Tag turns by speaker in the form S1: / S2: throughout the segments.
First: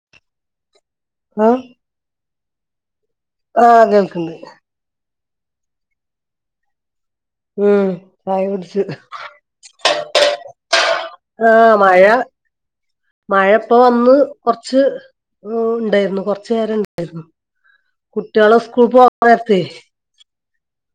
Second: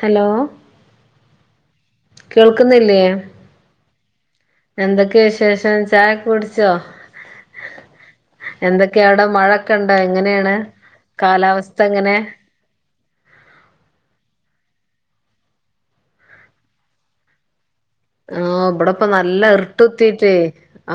S1: Hello കേൾക്കുന്നില്ലേ
S2: ആ കേൾക്ക്ണ്ട്
S1: [unintelligible] ചായൊകെ കുടിച്ചോ
S2: ഉം ചായ കുടിച്ച്
S1: എന്തൊക്കെയാ അവിടെ മഴൊക്കെ ഇണ്ട എങ്ങനെയാണ്
S2: ആഹ് മഴ
S1: കാലാവസ്ഥങ്ങനെ
S2: മഴ ഇപ്പ വന്നു കൊറച്ച് മുണ്ടായിരുന്നു കൊറച്ച്നേരംണ്ടായിരുന്നു
S1: ആ
S2: കുട്ട്യോളെ സ്കൂൾ
S1: ഇവിടെപ്പ
S2: പോവാ
S1: നല്ല
S2: നെരത്തെ
S1: ഇർട്ട് കുത്തിട്ടേ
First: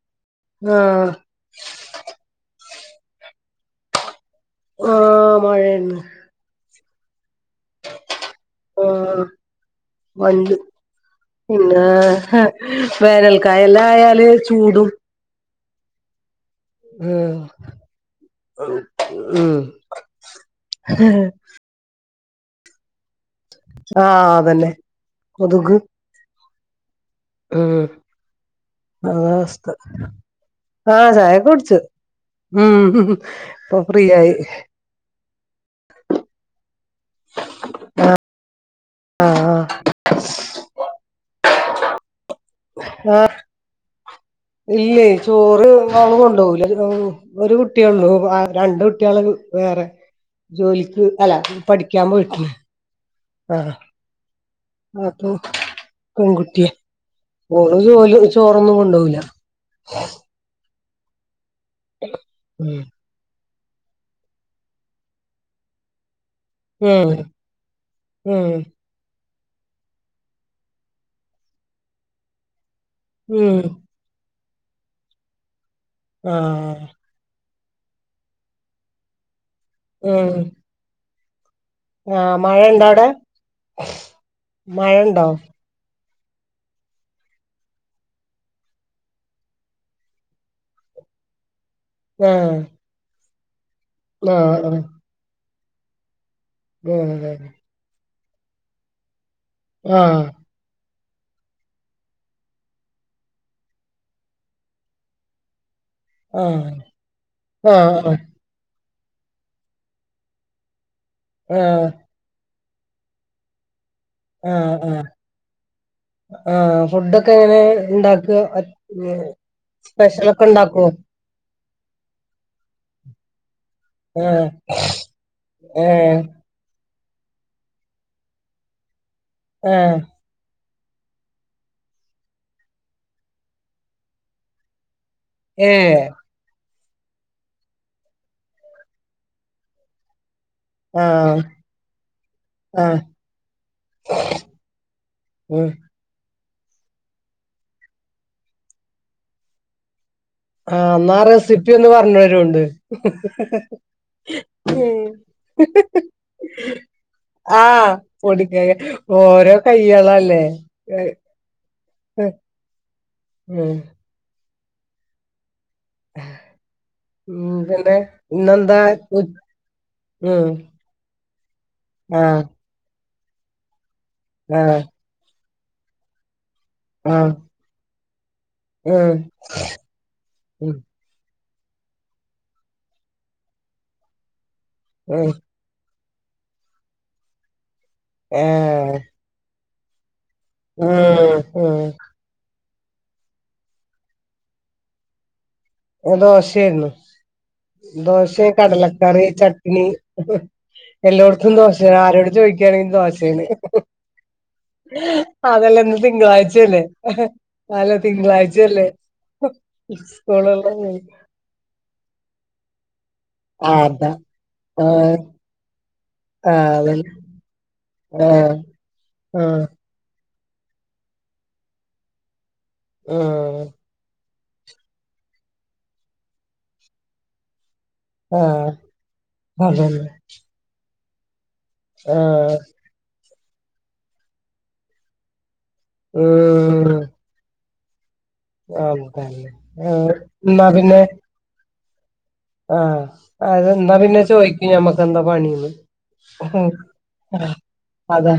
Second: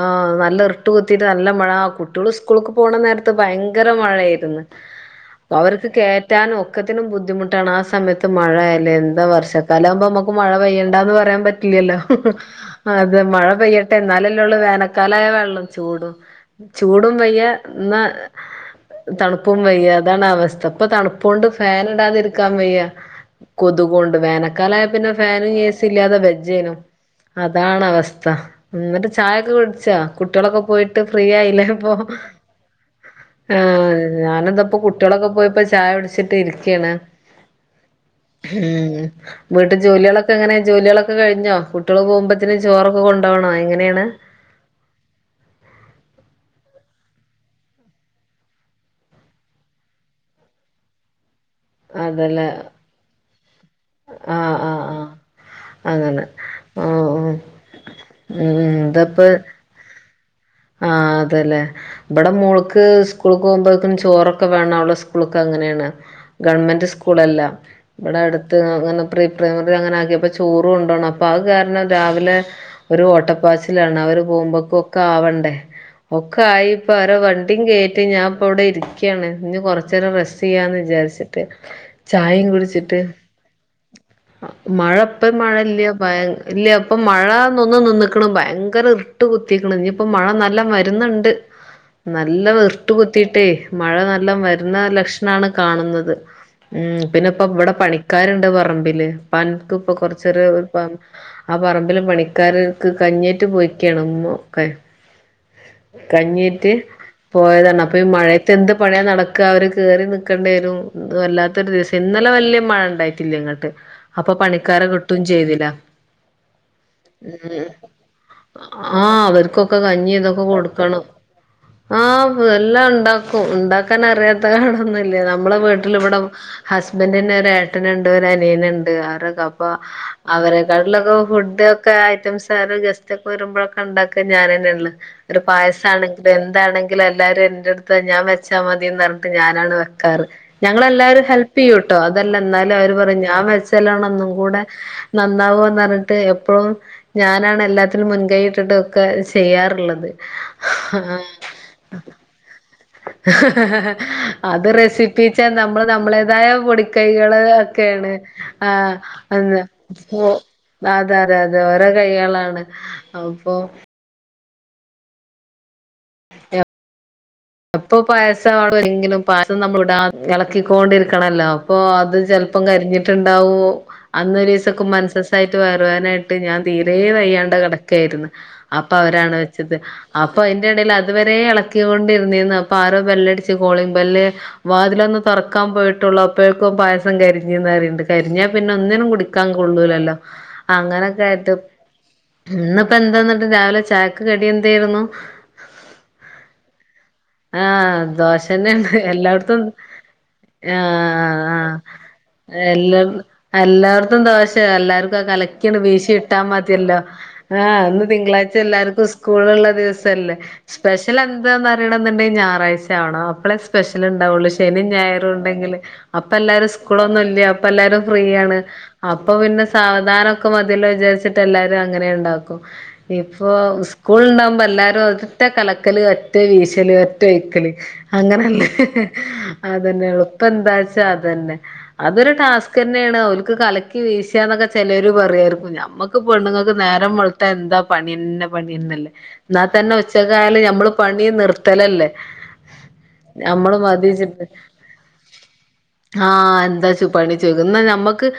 S1: ആ നല്ല ഇർട്ട്കുത്തിയിട്ട് നല്ല മഴ ആ കുട്ട്യോള് ഉസ്കൂള്ക്ക് പോണ നേരത്ത് ഭയങ്കര മഴയായ്ര് ന്ന്
S2: ആഹ്
S1: അവർക്ക്
S2: മഴയായിരുന്നു
S1: കേറ്റാനും ഒക്കത്തിനും ബുദ്ധിമുട്ട ടാണ് ആ സമയത്ത് മഴയല്ലേ എന്താ
S2: ആഹ്
S1: വർഷക്കാല ആകുമ്പോ നമുക്ക് മഴ
S2: വണ്ടി
S1: പെയ്യണ്ടാന്ന് പറയാൻ
S2: പിന്നെ
S1: പറ്റില്ലല്ലോ അതെ മഴ
S2: വേനൽക്കായെല്ലാം
S1: പെയ്യട്ടെ
S2: ആയാല്
S1: എന്നാലല്ലൊള്ളൂ
S2: ചൂടും
S1: വേനക്കാലായ വെള്ളം ചൂടും ചൂടും വയ്യ
S2: ഉം
S1: ന്നാ
S2: ഉം
S1: തണുപ്പും വയ്യാ അതാണവസ്ഥ ഇപ്പൊ തണുപ്പോണ്ട് ഫാനിടാതിരിക്ക ക്കാൻ വയ്യ കൊതുകൊണ്ട്
S2: ആഹ് അതന്നെ
S1: വേനക്കാലായ പിന്നെ ഫാനും
S2: കൊതുക്
S1: ഏസി ഇല്ലാതെ വെജ്ജേനോ അതാണ്
S2: ഉം
S1: അവസ്ഥ എന്നിട്ട്
S2: അതാ
S1: ചായൊക്കെ
S2: അവസ്ഥ
S1: കുടിച്ചാ കുട്ട്യേളൊക്കെ പോയിട്ട്
S2: ആഹ്
S1: ഫ്രീ
S2: ചായ
S1: ആയില്ലേ
S2: കുടിച്ചു
S1: ഇപ്പോ
S2: ഉം
S1: ആ
S2: ഇപ്പൊ ഫ്രീ ആയി
S1: ഞാനെന്താപ്പ കുട്ട്യോളൊക്കെ പോയപ്പോ ചായകുടിച്ചിട്ടിരിക്കേണ്
S2: ആ
S1: ഉം വീട്ട് ജോലികളൊക്കെ എങ്ങനെ ജോലികളൊക്കെ കഴിഞ്ഞോ കുട്ട്യോള് പോകുമ്പ ഇതിന് ചോറൊക്കെ
S2: ആഹ്
S1: കൊണ്ടോണോ എങ്ങനെയേണ്
S2: ഇല്ലേ ചോറ് മ്മ കൊണ്ടൊവുല ഒരു കുട്ടിയൊള്ളൂ രണ്ട് കുട്ടിയോളെ വേറെ ജോലിക്ക് അല്ല പഠിക്കാൻ
S1: അതല്ലേ
S2: പോയിട്ടാണ് ആ
S1: ആഹ് ആഹ് ആഹ്
S2: അപ്പൊ
S1: അങ്ങനെ
S2: പെൺകുട്ട്യാ
S1: ആഹ് ഉം
S2: ഓള് ജോലി
S1: ഉം
S2: ചോറൊന്നും കൊണ്ടൊവുല്ല
S1: ഇതപ്പ ആ അതെലെ ഇവടെ
S2: ഉം
S1: മോൾക്ക് സ്കൂൾ പോമ്പഴ്ക്കും ചോറൊക്കെ വേണം അവള സ്കൂള്ക്ക് അങ്ങനേണ് ഗവൺമെന്റ്
S2: ഉം
S1: സ്കൂളല്ലാ ഇവിടെ
S2: ഉം
S1: അടുത്ത് അങ്ങനെ പ്രി [unintelligible] അങ്ങനാക്ക്യ പ്പൊ ചോറുകൊണ്ടോണം അപ്പൊ അത് കാരണം രാവിലെ ഒരു
S2: ഉം
S1: ഓട്ടപ്പാച്ചിലാണ് അവര് പോവുമ്പകൊക്കാവണ്ടേ
S2: ആ
S1: ഒക്കായിപ്പ അവര വണ്ടി ട്ടിം കേട്ട് ഞാൻപ്പം ഇവിടെ ഇരിക്കുയാണ് ഇനി കൊറച്ചേരം
S2: ഉം
S1: റെസ്റ്റ് ചെയ്യാന്ന് വിചാരിച്ച്
S2: ആ
S1: ചായയും
S2: മഴ ഇണ്ടോ
S1: കുടിച്ചിട്ട്
S2: അവിടെ
S1: മഴ പ്പം മഴ ഇല്ല ഭയ ഇല്ല ഇപ്പ മഴന്നൊന്ന് ന്നിന്ന്ക്ക്ണ് ഭയങ്കര ഇർട്ട് കുത്തിക്ക്ണ് ഇനി ഇപ്പൊ മഴ നല്ല വരുന്നുണ്ട്
S2: ആ
S1: നല്ല വർട്ട് കുത്തിട്ടേ മഴ
S2: ആ
S1: നല്ലം വരുന്ന
S2: ആ
S1: ലക്ഷണാണ് കാണുന്നത് ഉ പിന്നെ ഇപ്പ ഇവിടെ പണി ക്കാരുണ്ട് പറമ്പില് പണിക്ക്പ്പൊ കൊറച്ചൊര് പ ആ പറമ്പില് പണിക്കാര്ർക്ക് കഞ്ഞേയ്റ്റ് പോയിക്കേണുമോക്കാൻ കഞ്ഞിട്ട്
S2: ആ ആ
S1: പോയതാണ് അപ്പൊ ഈ മഴയത്ത് എന്ത് പണിയ നടക്ക അവര് കേറി നിക്കണ്ടി വരും അത്
S2: ആ ആ
S1: വല്ലാതൊരു ദേഷ്യം ഇന്നലെ വല്ല്യ പ മഴ ഇണ്ടായിട്ടില്ല ഇങ്ങട്ട് അപ്പൊ
S2: ആ
S1: പണിക്കാര
S2: ആ ആ
S1: കിട്ടും ചെയ്തില്ല
S2: ആ ഫുഡൊക്കെ
S1: ഉ
S2: എങ്ങനെ ഇണ്ടാക്ക
S1: ആ അവർക്കൊക്കെ കഞ്ഞിതൊക്കെ ഇപ്പ
S2: സ്പെഷ്യലൊക്കെ ഇണ്ടാക്കോ
S1: കൊടുക്കണം ആ എല്ലാം ഇണ്ടാക്കും ഇണ്ടാ
S2: ആ
S1: അറിയാത്ത കേടൊന്നുല്ലാ നമ്മെ
S2: ഏ
S1: വീട്ടിലിവിടം ഹസ് ഹസ്ബൻ്റെൻ്റെ ഒരേഏട്ടനുണ്ട് ഒര അനിയന്ണ്ട് അവരൊക്കപ്പ
S2: ഏഹ്
S1: അവരെ കാട്ട്ലൊക്കോ ഫുഡ് ഒക്കെ ഐറ്റംസ് ആ ഗസ്റ്റ് ഒക്കെ വരുമ്പോഴൊക്കെ ഉണ്ടാക്ക ഞാനെന്നെ ഉള്ളൂ ഒരു പായസ
S2: ഏഹ്
S1: ആണെങ്കിലും എന്താണെങ്കിലും എ എല്ലാരും എന്റെടുത്ത് ഞാൻ വെച്ചാൽ മതിന്ന് പറഞ്ഞിട്ട് ഞാനാണ് വെക്കാറ് ഞങ്ങളെല്ലാവരും
S2: ആഹ്
S1: ഹെല്പെയ്യുംട്ടോ അതല്ല എന്നാലും അവര്
S2: ആഹ്
S1: പറയും ഞാൻ വച്ചലാണ് ഒന്നും കൂടെ നന്നാവും
S2: ഉം
S1: ഞ ഇപ്പൊന്നറിഞ്ഞിട്ട് എപ്പോഴും ഞാനാണ് എല്ലാത്തിനും മുൻകൈഇട്ടിട്ടൊക്കെ ചെയ്യാറ്ള്ളത്
S2: ആഹ് എന്നാ റെസിപ്പി ഒന്ന് പറഞ്ഞരൂണ്ട്
S1: അത്
S2: ഉം
S1: റെസിപ്പി ചീച്ച നമ്മള് നമ്മടേതായ പൊടിക്കൈകള്
S2: ആഹ്
S1: ഒക്കെയാണ്
S2: പൊടിക്കൈ
S1: ആ
S2: ഓരോ
S1: ഓ
S2: കൈകളല്ലേ ഏ,
S1: അതെ അതെ അതെ ഓരേ കൈകളാണ് അപ്പൊ
S2: ഉം
S1: എപ്
S2: ഉം പിന്നെ
S1: അപ്പൊ പായസ മാണോ
S2: ഇന്നെന്താ
S1: എങ്കിലും
S2: ഉ
S1: പായസം നമ്മൾ ഇടാ
S2: ഉം
S1: എളക്കി ക്കോണ്ടിരിക്ക് ണല്ലോ അപ്പോ അത്
S2: ആഹ്
S1: ചെല്പ്പ്പം കരിഞ്ഞിട്ടുണ്ടാവോ അന്നൊരീ
S2: ആഹ്
S1: സക്കു മാ തായിട്ട് വയറുവേനായിട്ട് ഞാൻ തീരെ
S2: ആഹ്
S1: കയ്യാണ്ട കെടക്കേയ്രുന്നു അപ്പൊ
S2: ഉം
S1: അവരാണ് വെച്ചത് അപ്പൊ അയ്ന്റെ
S2: ഉം
S1: എടെൽ അതുവരെ എളക്കിക്കൊണ്ട് [unintelligible] ആരോ വെല്ലടിച്ച് കോളിങ്ങ്‌ ബെല്ല്‌. വാതിലൊന്ന്
S2: ഉം
S1: തൊറ്ക്കാൻ പേട് ച്ചിട്ട് മുള്ള എപ്പോഴക്കും പായസം കരിഞ്ഞഞ്ന്ന്റണ്ട് കരിഞ്ഞാ പിന്നെ
S2: ഏഹ്
S1: ഒന്നിനും കുടിക്കാൻ കൊള്ളൂലല്ലോ അങ്ങനൊക്കെ
S2: ഉം
S1: ആട്ട
S2: ഉം
S1: ഇന്നിപ്പ എന്താന്നിട്ട് രാവിലെ ചായക്ക് കടി എന്തായിരുന്നു
S2: ഏതോശായിരുന്നു
S1: ആഹ് ദോഷ തന്നെ ഉണ്ട് എല്ലായിടത്തും
S2: ചട്ട്ണി
S1: ആഹ
S2: എല്ലായിടത്തും
S1: ആഹ
S2: ദോശയാണ് ആരോട് ചോദിക്കുകയാണെങ്കിലും
S1: എല്ല
S2: ദോശയാണ്
S1: എല്ലാവടത്തും ദോശ എക്കും
S2: അതല്ല ഇന്ന്
S1: ക
S2: തിങ്കളാഴ്ചയല്ലേ
S1: വട്ടാല്ല ാ
S2: അല്ല തിങ്കളാഴ്ചയല്ലേ
S1: എ ദിവസല്ലേ
S2: സ്കൂളുള്ള
S1: സ്പെഷ്യൽ എന്താന്ന്റിയണം എന്നുണ്ടെിൽ ഞായറാഴ് ോ അപ്പോളെ
S2: ആ
S1: സ്പെഷ്യൽ
S2: അതാ
S1: ഉണ്ടാവുള്ളൂ
S2: ആ
S1: ശും ഞായറും ഉണ്ടെങ്കില് അപ്പൊ
S2: ആ
S1: എല്ലാരും
S2: അതന്നെ
S1: സ്കൂളൊന്നും ഇല്ല അപ്പ എല്ലും ഫ്രീ
S2: ആ
S1: അപ്പ
S2: ആ
S1: പിന്നെ സാവ വിചാരിിട്ടും അങ്ങനും
S2: ആ
S1: ഇ സ്കൂ ്പ എല്ലരും ഒറ്റ കലക്കല് ഒറ്റേ വീശല് ഒറ്റ ഒഴക്കല്
S2: ആ
S1: അങ്ങനല്ലേ അതന്നെ എളപ്പ എന്താച്ചാ അതന്നെ
S2: ആ
S1: അതൊരു ടാസ്ക് തന്നെയാണ് അവക്ക് കലക്കി വീശന്നൊക്കെ ചിലര് പറയാ ഞമ്മക്ക്ി പെണ്ുങ്ങൾക്ക്
S2: ഉം
S1: നേരം വളത്ത എന്താ ന്നെ പണിന്നല്ലേ
S2: അതന്നെ
S1: എന്നാൽ
S2: ആ
S1: തന്നെ ഉച്ചകാല നമ്മ നിർത്തലല്ലേ
S2: ആഹ അ
S1: ഞമ്മള്
S2: അതെന്താ പിന്നെ ചോയ്ിക്കും ഞമ്മക്ക് എന്താ പണിന്ന്
S1: ആഹ എന്താച്ചു പണിച്ചോാ നമ്മക്ക്
S2: അതാ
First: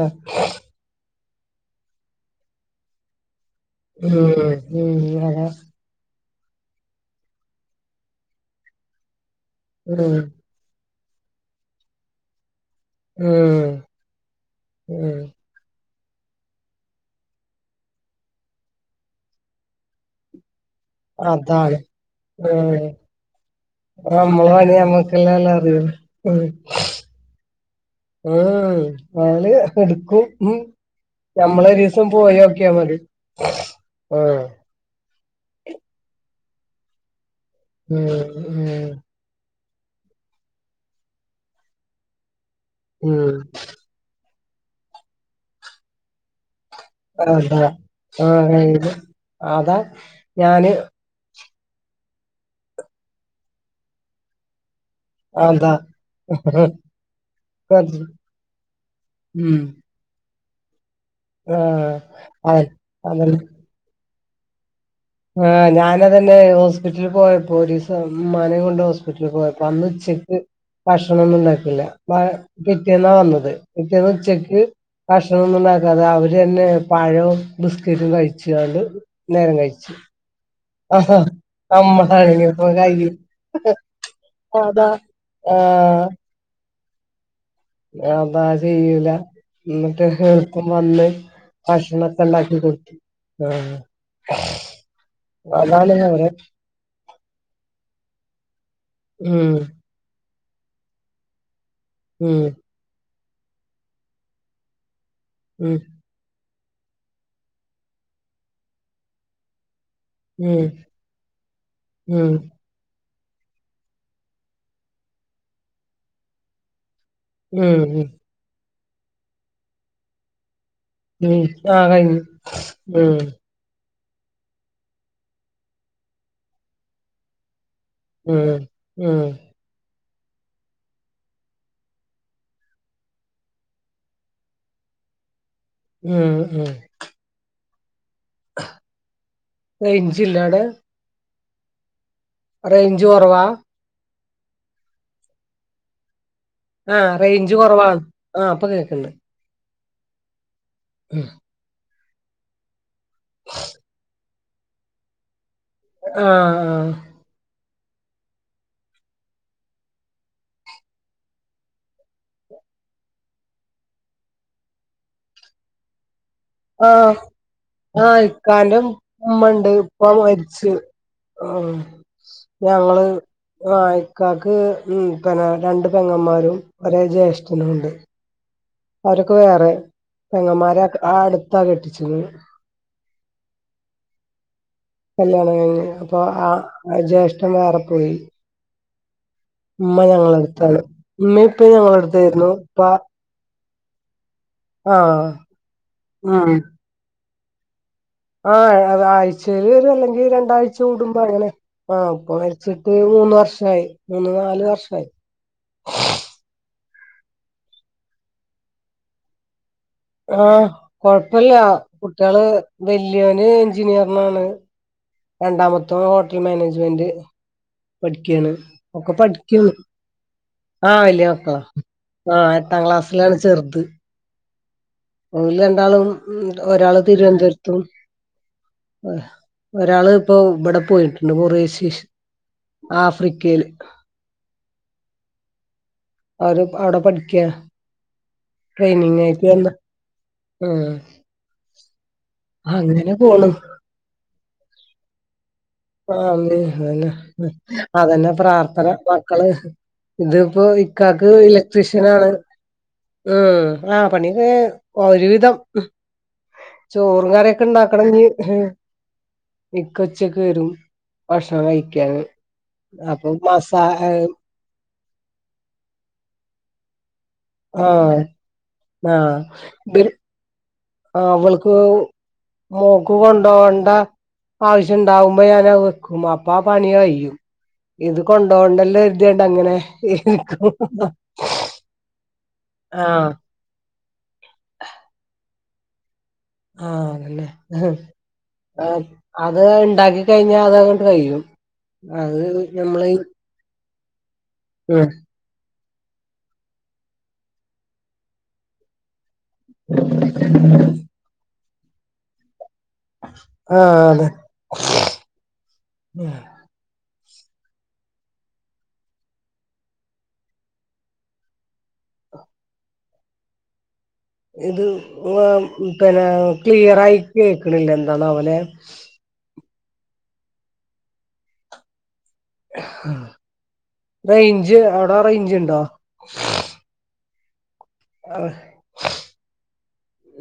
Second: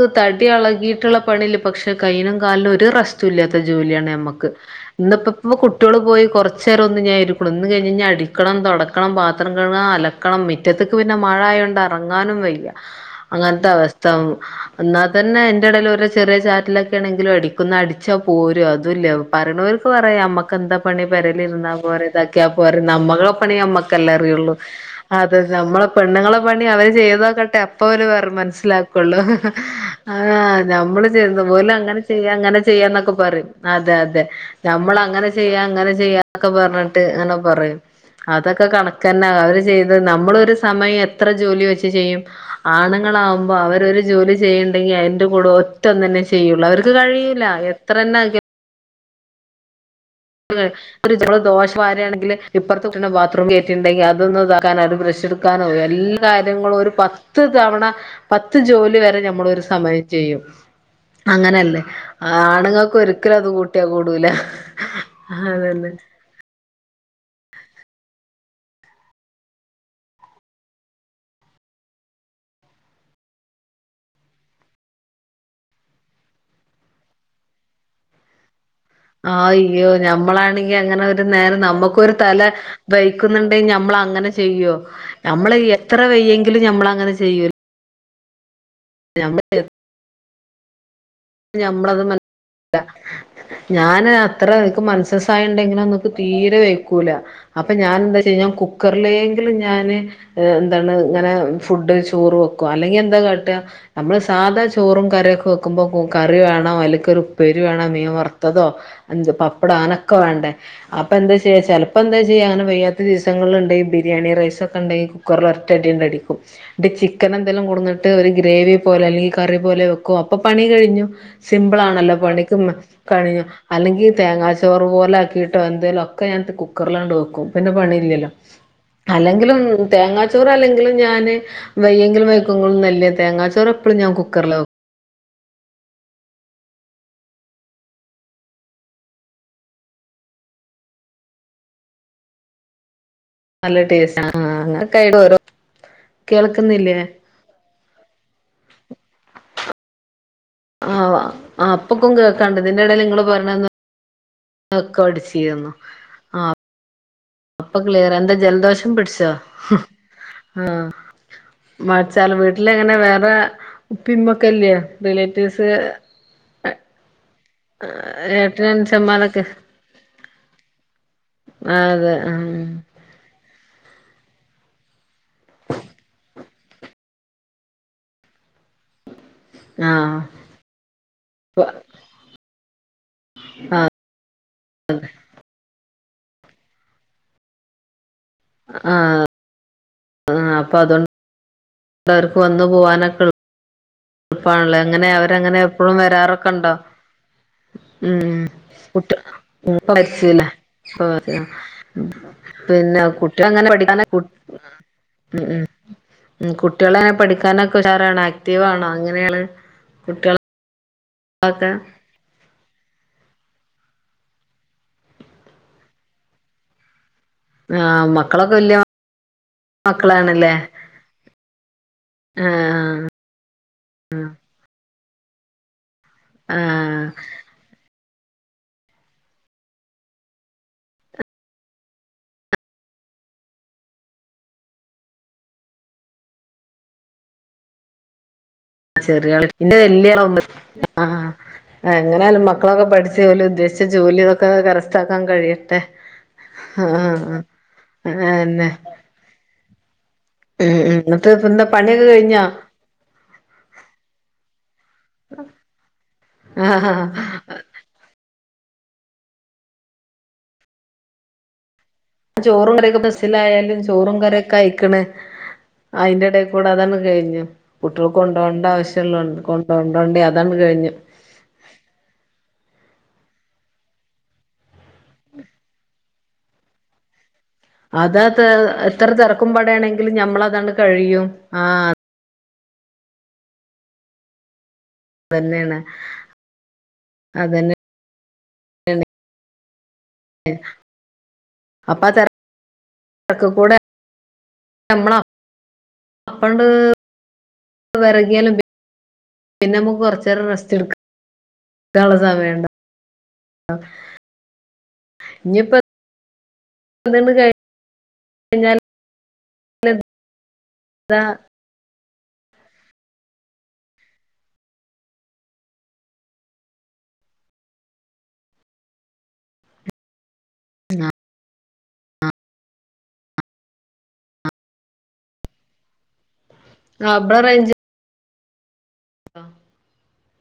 S2: ആ
S1: തടി അളകിയിട്ടുള്ള പണില്ല പക്ഷെ കയ്യിനും കാലും ഒരു റസ്റ്റ ഇല്ല ജോലിയാണ് നമ്മക്ക്
S2: ഉം ഉം
S1: ഇന്നപ്പോ
S2: അതാ
S1: ഇ കുട്ടികൾ പോയി കുറച്ചേരം ഒന്ന് ഞാൻ ഇക്കണം ഇന്ന് കഴിഞ്ഴാ അിക്കണം തുടക്കണം പത്രം കഴണം
S2: ഉം
S1: അലണം മ മുറ്റത്ത് ക്ക് പിന്നെ മഴയോൊണ്ട് ഇറങ്ങാനും വയ്യല്ല അങ്ങനത്തെ
S2: ഉം
S1: അവസ്ഥ എന്നാ
S2: ഉം
S1: തന്നെ എന്റെ ഇടൽ ഒരു ചെറിയ ചാറ്റിലൊക്കെ ആണെങ്കിലും അടിക്കുന്ന അടിച്ചാ പോരും അത ഇല്ല പറയണവർക്ക് പറയാം നമ്മക്കെന്താ ണ പരലിാ
S2: അതാണ്
S1: പോ ഇതക്കാ പോ
S2: ഉം
S1: നമ്മളെ പണിമ്മക്കല്ലാം
S2: നമ്മളെ
S1: അറിയുള്ളു
S2: പണി
S1: അ
S2: നമ്മക്കെല്ലാല്ല
S1: നമ്മള
S2: അറിയുള്ളു
S1: പെണ്ണുങ്ങളെ
S2: ഉം
S1: പണി അവര് ചെയ്തോക്കട്ടെ എപ്പര്
S2: ഉം
S1: മനസ്സിലാക്കുള്ളു
S2: ഓല് എടുക്കും
S1: ആഞ
S2: ഉം
S1: നമ്മ പോല അങ്ങനെ
S2: ഞമ്മളൊരീസം
S1: ചെയ അങ്ങനെ
S2: പോയോക്കിയാ മതി
S1: ചെയ്യന്നൊക്കെ പറയും അതെ അതെ
S2: ആഹ്
S1: നമ്മൾങ്ങനെ ചെയ അങ്ങനെ ചെയൊക്കെ പറിട്ട് അങ്ങെ പറയും അതൊക്കെ
S2: ഉം
S1: കണന്ന ചെയ നമ്മള ഒരു സമയം എ ജോലി വെച്ച് ചെയ്യും
S2: ഉം ഉം
S1: ആണുങ്ങളൾാവുമ്പോ അവരോല ചെയ്യണ്ടെങ്കി അതിന്റെ കൂടെ ഒറ്റ തന്നെ ചെയ്യുള്ളൂ അവർക്ക് കഴിൂല
S2: അതാ
S1: എത്ര തന്ന
S2: ആഹ് കയ്യില് അതാ ഞാന്
S1: ങ്ങള് ദോഷംാരയാണെങ്കില് ഇപ്പുറത്തെ കട്ടെ ബാത്റൂം കയറ്റിട്ടുണ്ടെങ്കിൽ അതൊന്ന എാനോ ബ്രഷ എടുക്കാനോ
S2: അതാ
S1: എല്ലാ കാര്യങ്ങളും ഒരു പത്ത് തവണ പത്ത് ജോലി വരെ
S2: ഉം
S1: നമ്മളരു സമയം ചെയ്യും അങ്ങനല്ലേ
S2: ആഹ് അതെ
S1: ആണുങ്ങൾക്ക് ഒരിക്കലും അത് കൂട്ടിയാ കൂടൂല
S2: ആഹ
S1: അതന്നെ
S2: ഞാനതന്നെ ഹോസ്പിറ്റലിൽ പോയപ്പോ ഒരുലീ മനെ കൊണ്ട് ഹോസ്പിറ്റലിൽ പോയപ്പോ അന്ന് ചെക്ക് ഭക്ഷണംൊന്നും ഉണ്ടാക്കില്ല പിറ്റേന്നാ വന്നത് പിെറ്റേന്ന് ഉച്ചക്ക് ഭക്ഷണംൊന്നും ഉണ്ടാക്കാതെ അവര്ന്നെ പഴവും ബിസ്കറ്റും കഴിച്ചണ്ട്
S1: ആഹ അയ്യോ ഞമ്മളാണ് അ
S2: ആഹാ
S1: നേം നമുക്ക തല
S2: നമ്മളാണെങ്കി ഇപ്പൊ കയ്യിൽ
S1: വഹിക്കുന്നുണ്ടെങ്കിൽ നമ്മൾ അങ്ങനെ ചെയ്യോ
S2: അതാ
S1: നമ്മള എത്ര
S2: ആഹ്
S1: വെയ്യെങ്കിലും നമ്മള അങ്ങനെ ചെയ്യൂോ
S2: അതാ ചെയ്യൂല എന്നിട്ട് എപ്പം വന്ന് ഭക്ഷണക്കെ ഉണ്ടാക്കീ ക്ണ്
S1: ഞാൻ അത്ര എനക്ക് മനസസായ
S2: അതാണ്
S1: ഉണ്ടെങ്കി
S2: അവരെ
S1: തീരെ വയ്ക്കൂല അപ്പൊ ഞാൻ എന്താച്ചയ്ഞ്ഞാ കുക്കറിലേകി
S2: ഉം
S1: ലും ഞാൻ എന്താണ് ഇങ്ങനെ ഫുഡ് ചോറ്
S2: ഉം
S1: വെക്കും അല്ലെങ്കിൽ എന്താ കാട്ട് നമ്മള് സാധാ ചോറും കറിക്കെ
S2: ഉം
S1: വെക്കുമ്പോ കറി വേണോ അയ്ല് കൊരു ഉപ്പേരിവേണോ മീൻ വറുത്തതോ പപ്പടോ അങ്ങ ക്ക വേണ്ടേ
S2: ഉം
S1: അപ്പൊ എന്താ ചെയ്യാ ചിലപ്പോ എന്താ
S2: ഉം
S1: ചെയ്യൻ വയ്യാ ചില ദിവസങ്ങളിൽണ്ടെങ്കിൽ ബിരിയാണി റൈസ് ഒക്കെ ഉണ്ടെങ്കിൽ കുക്കറിൽ ഒരറ്റടിണ്ട അടിക്കും ചിക്ക ചിക്കൻ എന്തെിലും
S2: ഉം ഉം
S1: കൊടുന്നിട്ട് ഒരു ഗ്രേവി പോലെ അല്ലെങ്കിൽ കറി പോലെ വെക്കും അപ്പോൾ പണികയ്ഞ്ഞ്
S2: ഉം
S1: സിമ്പിൾ
S2: ആ
S1: ആണല്ലോ
S2: കഴിഞ്ഞു
S1: പണിക്കും
S2: ഉം
S1: കഴിഞ്ഞു അല്ലെങ്കിൽ തേങ്ങാച്ചോറ് പോല ആക്കിയിട്ടോ എന്തേങ്കലും ഒക്കെ ഞാൻ കുക്കറിലാണ്ട് വെക്കും. പിന്നെ പണി ഇല്ലല്ലോ
S2: ഉം ഉം
S1: അല്ലെങ്കിലും തേങ്ങാച്ചോറ അല്ലെങ്കിലും ഞാന് വയ്യെങ്കിലും വൈക്കുമ്പൊന്നല്ലേ തേങ്ങാച്ചോറ് എപ്പഴും ഞാൻ കുക്കറിൽ വക്കും.
S2: ഉം ഉം റൈഞ്ച് ഇല്ലാടെ? റൈഞ്ച
S1: നല്ല ടേസ്റ്റ് ആ അങ്ങനെക്കായിട്ട് ഓരോ കേൾക്കുന്നില്ലേ
S2: ആഹ റേഞ്ച് കൊറവാണ് ആ അപ്പൊ കേക്കന്ന്.
S1: ആ അപ്പൊക്കും കേൾക്കാണ്ട് ഇന്റെ ഇടൽ നിങ്ങള്ൾ പറയണ് ഒക്കെ വടിച്ചിരുന്നു.
S2: ആഹ ആഹ
S1: അപ്പൊ ക്ലിയർ എന്താ ജലദോഷം പിടിച്ചാ ആഹ. മച്ചാല് വീട്ടില എങ്ങനെ വേറെ ഉപ്പിമ്മൊക്കെല്ലേ റിലേറ്റീവ്സ്?
S2: ആഹ ആ ഇക്കാ
S1: ഏട്ടന്
S2: ന്റെ
S1: അനുജന്മാരൊക്കെ
S2: ഉമ്മണ്ട് ഇപ്പ മരിച്ച് ആ ഞങ്ങള് ആ ഇക്കാക്ക് ഉ പിന്നെ രണ്ട് പെങ്ങന്മാരും ഒരേ ജ്യേഷ്ഠനും ഉണ്ട്. അവരൊക്കെ വേറെ
S1: ആ ആഹ്
S2: പെങ്ങന്മാരെ ആ അടുത്താ കെട്ടിച്ചിക്ണ്.
S1: ആ
S2: കല്യാണം കഴിഞ് അപ്പൊ ആ ജ്യേഷ്ഠൻ വേറെ പോയി.
S1: ആഹ
S2: ഉമ്മ ഞങ്ങള അടുത്താണ് ഉമ്മ ഇപ്പ ഞങ്ങള അടുത്തായിരുന്നു ഇപ്
S1: പ്ണല്ലോ എങ്ങനെ അവരങ്ങനെ എപ്പോഴും വരാറൊക്കെ ഉണ്ടോ? ഉം
S2: ആ
S1: കുട്ടി
S2: ആഴ്ചയില്
S1: ഇപ്പ
S2: അല്ലെങ്കിൽ
S1: മരിച്ചില്ലേ
S2: രണ്ടാഴ്ച കൂടുമ്പോ അങ്ങനെ ആ ഉപ്പ മരിച്ച്
S1: പിന്നെ
S2: ഈമൂന്ന്
S1: കുട്ടികൾ അങ്ങനെ
S2: വർഷായി
S1: പഠിക്കാന
S2: മൂന്ന് നാല് വർഷയി.
S1: ഉം ഉം ഉ കുട്ട്യാള് പഠിക്കാനൊക്കെ ഉഷാറാണോ ആക്റ്റീവാണോ എങ്ങനെയാണ്?
S2: ആഹ കൊഴപ്പല്ല കുട്ടികള് വല്യോന്. എചിനീയറിങ്ങിനാണ് രണ്ടാമത്ത ഓന് ഹോട്ടൽ മാനേജ്മെന്റ്.
S1: ആഹ്
S2: പഠിക്കയാണ്
S1: മക്കളൊക്കെ വല്യ
S2: ഒക്കെ പഠിക്ക്ണ്
S1: മക്കളാണല്ലേ
S2: ആ വേല്യാന് ആ എട്ടാം
S1: ആഹ്
S2: ക്ലാസ്സിലാണ് ചെറുത്. ഓല്‌രണ്ടാളും ഒരാള്
S1: ആഹ്
S2: തിരുവന്തൊരത്തും. ഒരാള് ഇപ്പൊ ഇവിടെ പോയിട്ടുണ്ട് ബുറെഷീസ് ആഫ്രിക്കേല്. അവര് അവിടെ പഠിക്കാ ട്രെയിനിങ്ങായിട്ട്
S1: ചെറിയാള്
S2: വന്നാ
S1: ഇന്റെ എങ്ങനെ ആയാ ലും മക്കളൊക്കെ പഠിച്ച് ഉദ്ദേശിച്ച ജോലി ഇതൊക്കെ കരസ്ഥക്കാൻ കഴിയട്ടെ.
S2: ആന്നെ
S1: ആഹ് ആഹ്
S2: അതന്നെ പ്രാർത്ഥന മക്കള് ഇതിപ്പോ
S1: ഉം ഉം എന്നിട്ട്
S2: ഇക്കക്ക്
S1: ഇപ്പ എന്താ പണിയൊക്കെ
S2: ഇലക്ട്രീഷ്യൻ ആണ്.
S1: കഴിഞ്ഞോ
S2: ഉം ആഹ് പണിക്കെ ഒരുവിധം.
S1: ആഹ്
S2: ചോറും കറിക്കെ ണ്ടാക്കണം ഞ്ഞ് മിക്കച്ചക്ക വരും ഭക്ഷണം കഴ
S1: ചോറും കരൊക്കെ ബസ്സിലായാലും ചോറും
S2: ആഹ്
S1: കരൊക്കെ അയിക്കണേ അയിന്റെടൽക്കൂടെ അതാണ് കഴിഞ്ഞത് കുട്ടികൾ
S2: ആഹ്
S1: കൊണ്ടോണ്ട ആവശ്യല്ല
S2: ഇവര്
S1: കൊണ്ടോണ്ടോണ്ടേ അതാണ് കഴിഞ്ഞ
S2: [unintelligible] നക്ക് കൊണ്ടുപോകേണ്ട ആവശ്യംണ്ടാവുമ്പോ ഞാൻത് വെക്കും അപ്പ ആ പണി കഴിയ്യും ഇത്
S1: അതാ
S2: കൊണ്ടോണ്ടല്ലോ
S1: എത്ര
S2: എരുതിണ്ട
S1: തിരക്കും
S2: അങ്ങനെ
S1: പാടാണെങ്കിലും
S2: എനരിക്കും
S1: ഞമ്മളതങ്ങ് കഴിയും
S2: ആഹ
S1: എന്നെയാണ്
S2: ആ അല്ലെ അത് ഉണ്ടാക്കി എ കഴിഞ്ഞാ അത കൊൊണ്ട് കഴിയും
S1: അപ്പൊ ആ
S2: അത് നമ്മള
S1: തിരക്ക് കൂടെ
S2: ആഹ
S1: നമ്മൾ അപ്പണ്ട് വിറകിയാലും പിന്നെ നമുക്ക് കൊറച്ച നേേരം റസ്റ്റ് എടുക്കാം കള സ വേണ്ട
S2: ആഹ അതെ
S1: അ കഴി കഴിഞ്ഞ താ
S2: ഇത് പിന്നെ ക്ലിയർായി കേക്കണില്ല എന്തണോ അവനെ
S1: ആ
S2: റേഞ്ച് എവിടാ റേഞ്ച് ഇണ്ടോ
S1: ഫബ്രറഞ്ച്
S2: ആഹ
S1: അ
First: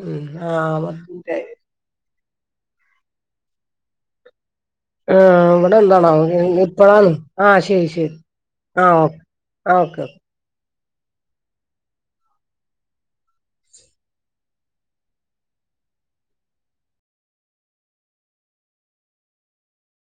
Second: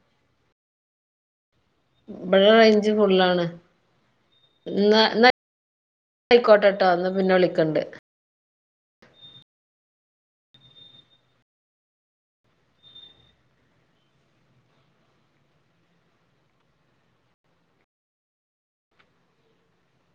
S2: ഉം ആഹ അ
S1: ഇവിടെ റേഞ്ച് ഫുള്ളാണ് എന്നാ
S2: ആ
S1: എന്നാ
S2: ഇവിടെ എന്താണോ
S1: ആയിക്കോട്ടെ ട്ടോ എന്നാ
S2: ഇപ്പഴാന്ന്
S1: പിന്നെ
S2: ആഹ
S1: വിളിക്കണ്ട്
S2: ശരി ശരി ആഹ ഓേ ഓക്കേ ഓക്കെ